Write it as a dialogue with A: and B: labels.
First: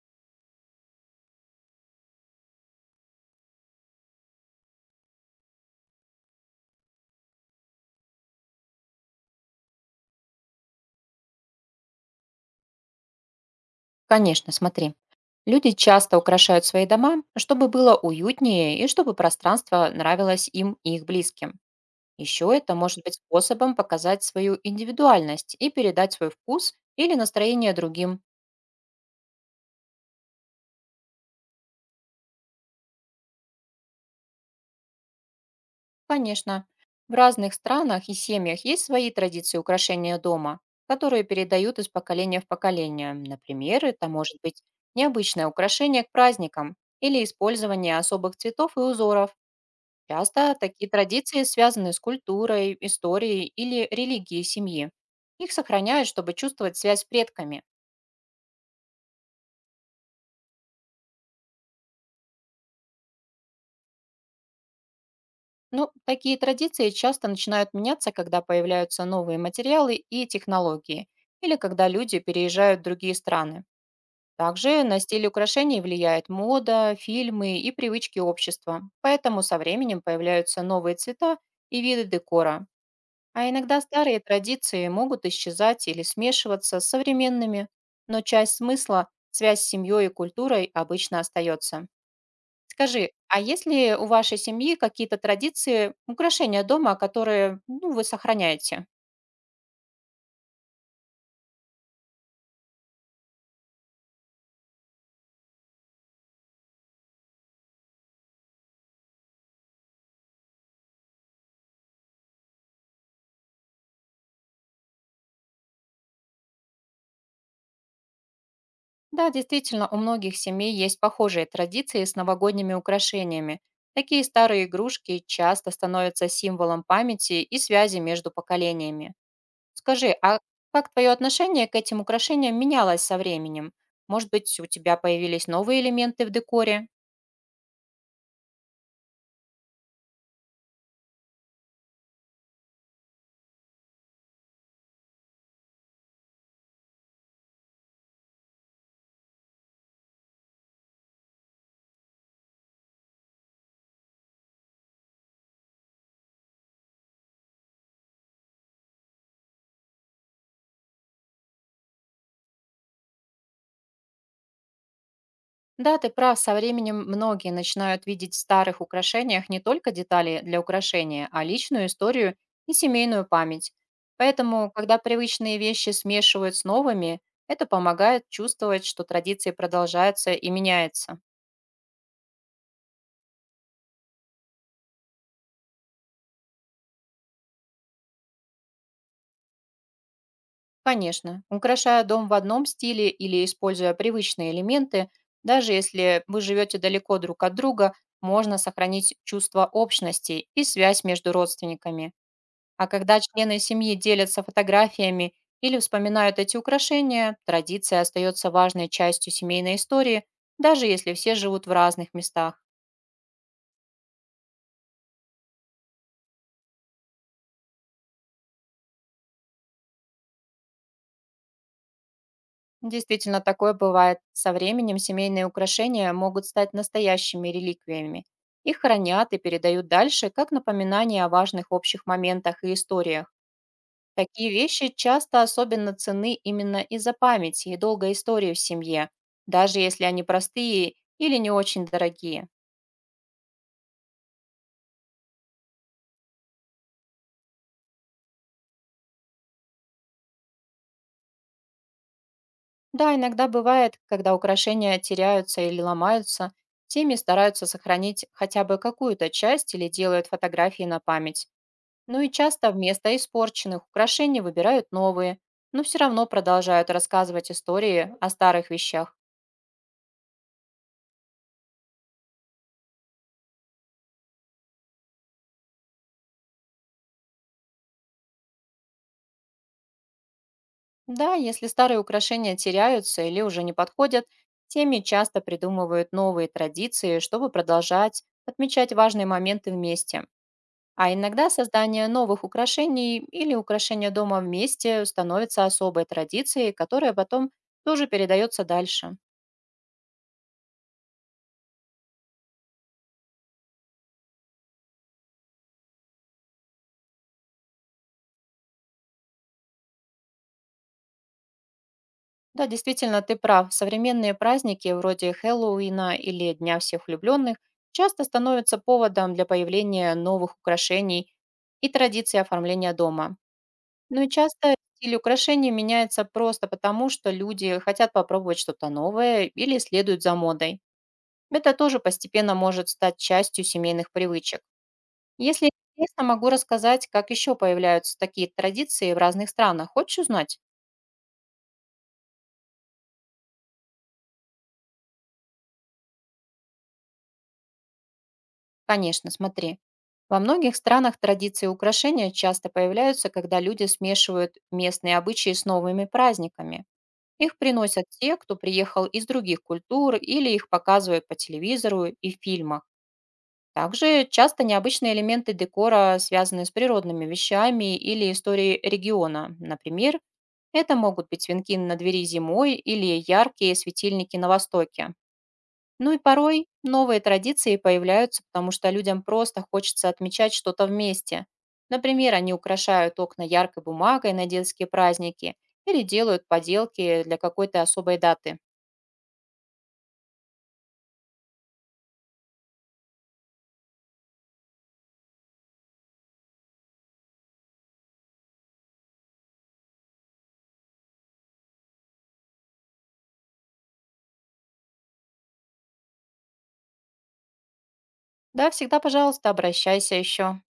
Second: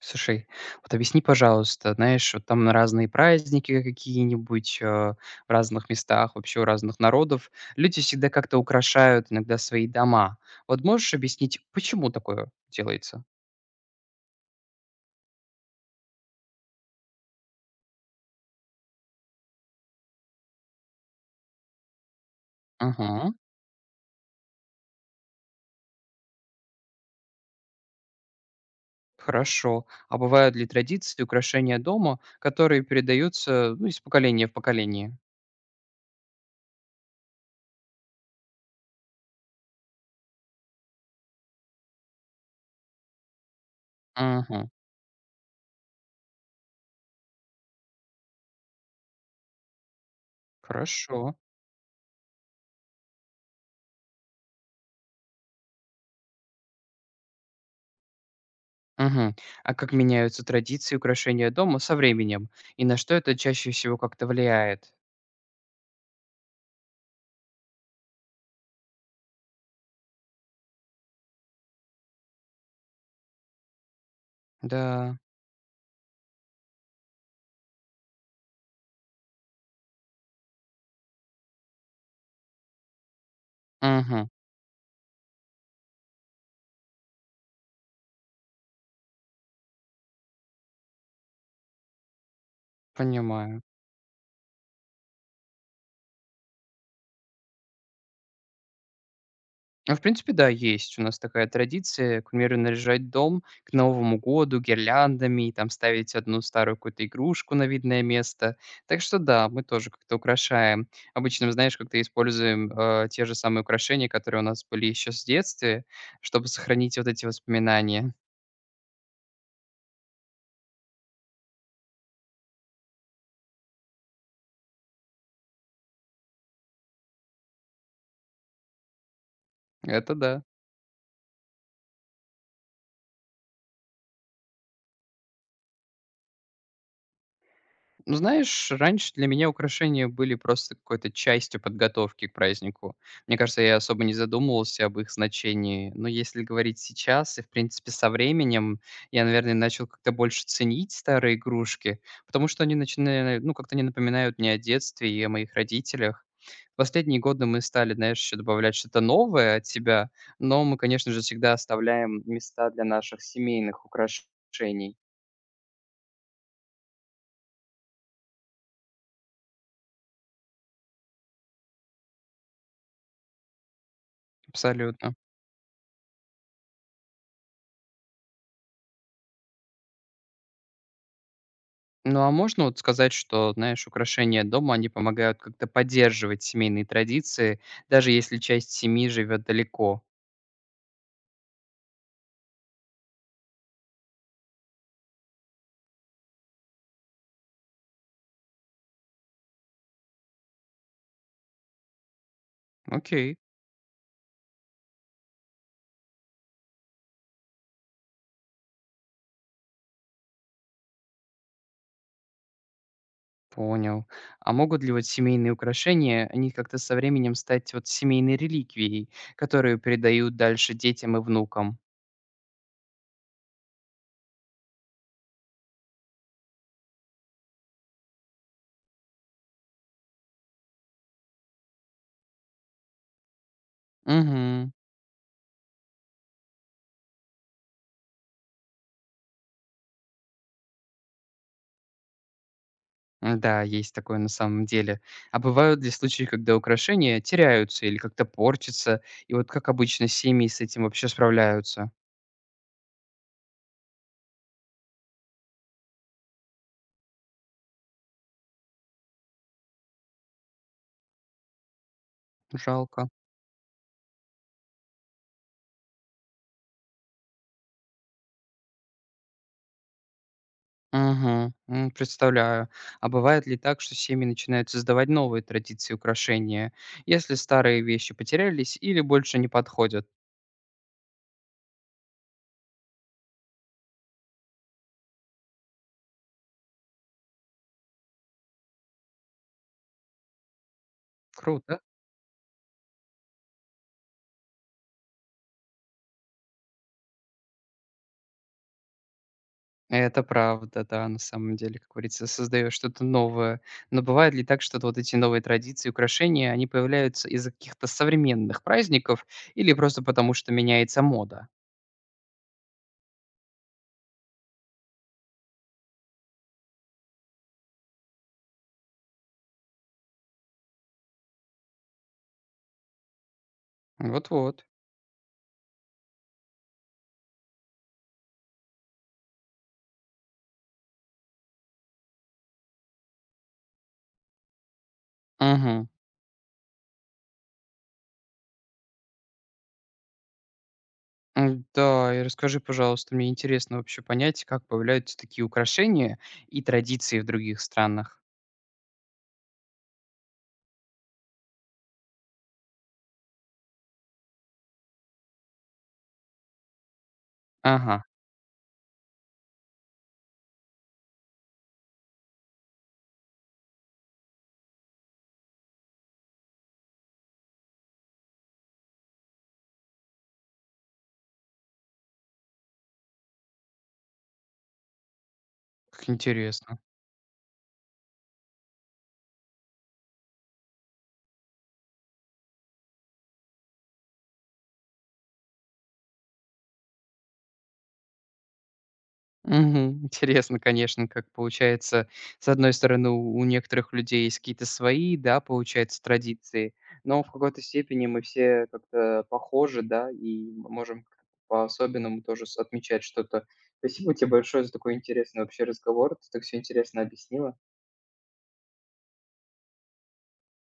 A: Слушай, вот объясни, пожалуйста, знаешь, вот там на разные праздники какие-нибудь, в разных местах, вообще у разных народов люди всегда как-то украшают иногда свои дома. Вот можешь объяснить, почему такое делается?
B: Конечно, смотри. Люди часто украшают свои дома, чтобы было уютнее и чтобы пространство нравилось им и их близким. Еще это может быть
A: Мгм.
B: способом показать свою индивидуальность и передать свой вкус или настроение другим.
A: Хорошо. А бывают ли традиции украшения дома, которые передаются, ну, из поколения в поколение?
B: Конечно, в разных странах и семьях есть свои традиции украшения дома, которые передают из поколения в поколение. Например, это может быть
A: Мгм.
B: необычное украшение к праздникам или использование особых цветов и узоров. Часто такие
A: Хорошо.
B: традиции связаны с культурой, историей или религией семьи. Их сохраняют, чтобы чувствовать связь с предками.
A: Мгм. А как меняются традиции украшения дома со временем? И на что это чаще всего как-то влияет?
B: Но такие традиции часто начинают меняться, когда появляются новые материалы и технологии, или когда люди переезжают в другие страны. Также на
A: Да.
B: стиль украшений влияет мода, фильмы и привычки общества. Поэтому со временем появляются новые цвета и виды декора, а иногда старые
A: Мгм.
B: традиции могут исчезать или смешиваться с современными, но часть смысла, связь с семьей и культурой обычно остается. Скажи, а
A: Понимаю.
B: есть ли у вашей семьи какие-то традиции, украшения дома, которые, вы сохраняете?
A: Ну, в принципе, да, есть у нас такая традиция, к примеру, наряжать дом к Новому году гирляндами, и там ставить одну старую какую-то игрушку на видное место. Так что да, мы тоже как-то украшаем. Обычно, знаешь, как-то используем те же самые украшения, которые у нас были еще с детства, чтобы сохранить вот эти воспоминания.
B: Да, действительно, у многих семей есть похожие традиции с новогодними украшениями. Такие старые игрушки часто становятся символом памяти и связи между поколениями. Скажи,
A: Это
B: а
A: да.
B: как твое отношение к этим украшениям менялось со временем? Может быть, у тебя появились новые элементы в декоре?
A: Ну, знаешь, раньше для меня украшения были просто какой-то частью подготовки к празднику. Мне кажется, я особо не задумывался об их значении. Но если говорить сейчас, и, в принципе, со временем, я, наверное, начал как-то больше ценить старые игрушки, потому что они начинают, ну, как-то не напоминают мне о детстве и о моих родителях. В последние годы мы стали, знаешь, еще добавлять что-то новое от себя, но мы, конечно же, всегда оставляем места для наших семейных украшений.
B: Да, ты прав, со временем многие начинают видеть в старых украшениях не только детали для украшения, а личную историю и семейную память. Поэтому, когда
A: Абсолютно.
B: привычные вещи смешивают с новыми, это помогает чувствовать, что традиции продолжаются и меняются.
A: Ну, а можно вот сказать, что, знаешь, украшения дома, они помогают как-то поддерживать семейные традиции, даже если часть семьи живет далеко?
B: Конечно, украшая дом в одном стиле или используя привычные элементы, даже если вы живете далеко друг от друга, можно сохранить чувство общности и связь между родственниками. А когда
A: Окей,
B: члены семьи делятся фотографиями или вспоминают эти украшения, традиция остается важной частью семейной истории, даже если все живут в разных местах.
A: понял. А могут ли вот семейные украшения, они как-то со временем стать вот семейной реликвией, которую передают дальше детям и внукам?
B: Действительно, такое бывает. Со временем семейные украшения могут стать настоящими реликвиями. Их хранят и передают дальше, как напоминание о важных общих моментах и историях. Такие
A: Угу.
B: вещи часто особенно ценны именно из-за памяти и долгой истории в семье, даже если они простые или не очень дорогие.
A: Да, есть такое на самом деле. А бывают ли случаи, когда украшения теряются или как-то портятся, и вот как обычно семьи с этим вообще справляются?
B: Да, иногда бывает, когда украшения теряются или ломаются, теми стараются сохранить хотя бы какую-то часть или делают фотографии на память. Ну и часто
A: Жалко.
B: вместо испорченных украшений выбирают новые, но все равно продолжают рассказывать истории о старых вещах.
A: Мгм. М, представляю. А бывает ли так, что семьи начинают создавать новые традиции и украшения, если старые вещи потерялись или больше не подходят?
B: Да, если старые украшения теряются или уже не подходят, теми часто придумывают новые традиции, чтобы продолжать отмечать важные моменты вместе. А иногда
A: Круто.
B: создание новых украшений или украшения дома вместе становится особой традицией, которая потом тоже передается дальше.
A: Это правда, да, на самом деле, как говорится, создаешь что-то новое. Но бывает ли так, что вот эти новые традиции, украшения, они появляются из-за каких-то современных праздников или просто потому, что меняется мода?
B: Да, действительно, ты прав. Современные праздники вроде Хэллоуина или Дня всех влюбленных часто становятся поводом для появления новых украшений и традиций оформления дома. Ну и
A: Вот-вот.
B: часто стиль украшений меняется просто потому, что люди хотят попробовать что-то новое или следуют за модой. Это тоже постепенно может стать частью семейных привычек. Если
A: Мгм.
B: интересно, могу рассказать, как еще появляются такие традиции в разных странах. Хочешь узнать?
A: М, да, и расскажи, пожалуйста, мне интересно вообще понять, как появляются такие украшения и традиции в других странах.
B: Конечно, смотри. Во многих странах традиции и украшения часто появляются, когда люди смешивают местные обычаи с новыми праздниками. Их
A: Ага,
B: приносят те, кто приехал из других культур, или их показывают по телевизору и в фильмах. Также часто необычные элементы декора связаны с природными вещами или историей региона. Например, это могут быть венки на двери зимой или яркие светильники на востоке.
A: как
B: Ну и порой
A: интересно.
B: новые традиции появляются, потому что людям просто хочется отмечать что-то вместе. Например, они украшают окна яркой бумагой на детские праздники или делают поделки для какой-то особой даты.
A: Мгм, интересно, конечно, как получается, с одной стороны, у некоторых людей есть какие-то свои, да, получается, традиции, но в какой-то степени мы все как-то похожи, да, и м- можем как-то по-особенному тоже с- отмечать что-то. Спасибо тебе большое за такой интересный вообще разговор, ты так все интересно объяснила.
B: Да, всегда, пожалуйста, обращайся еще.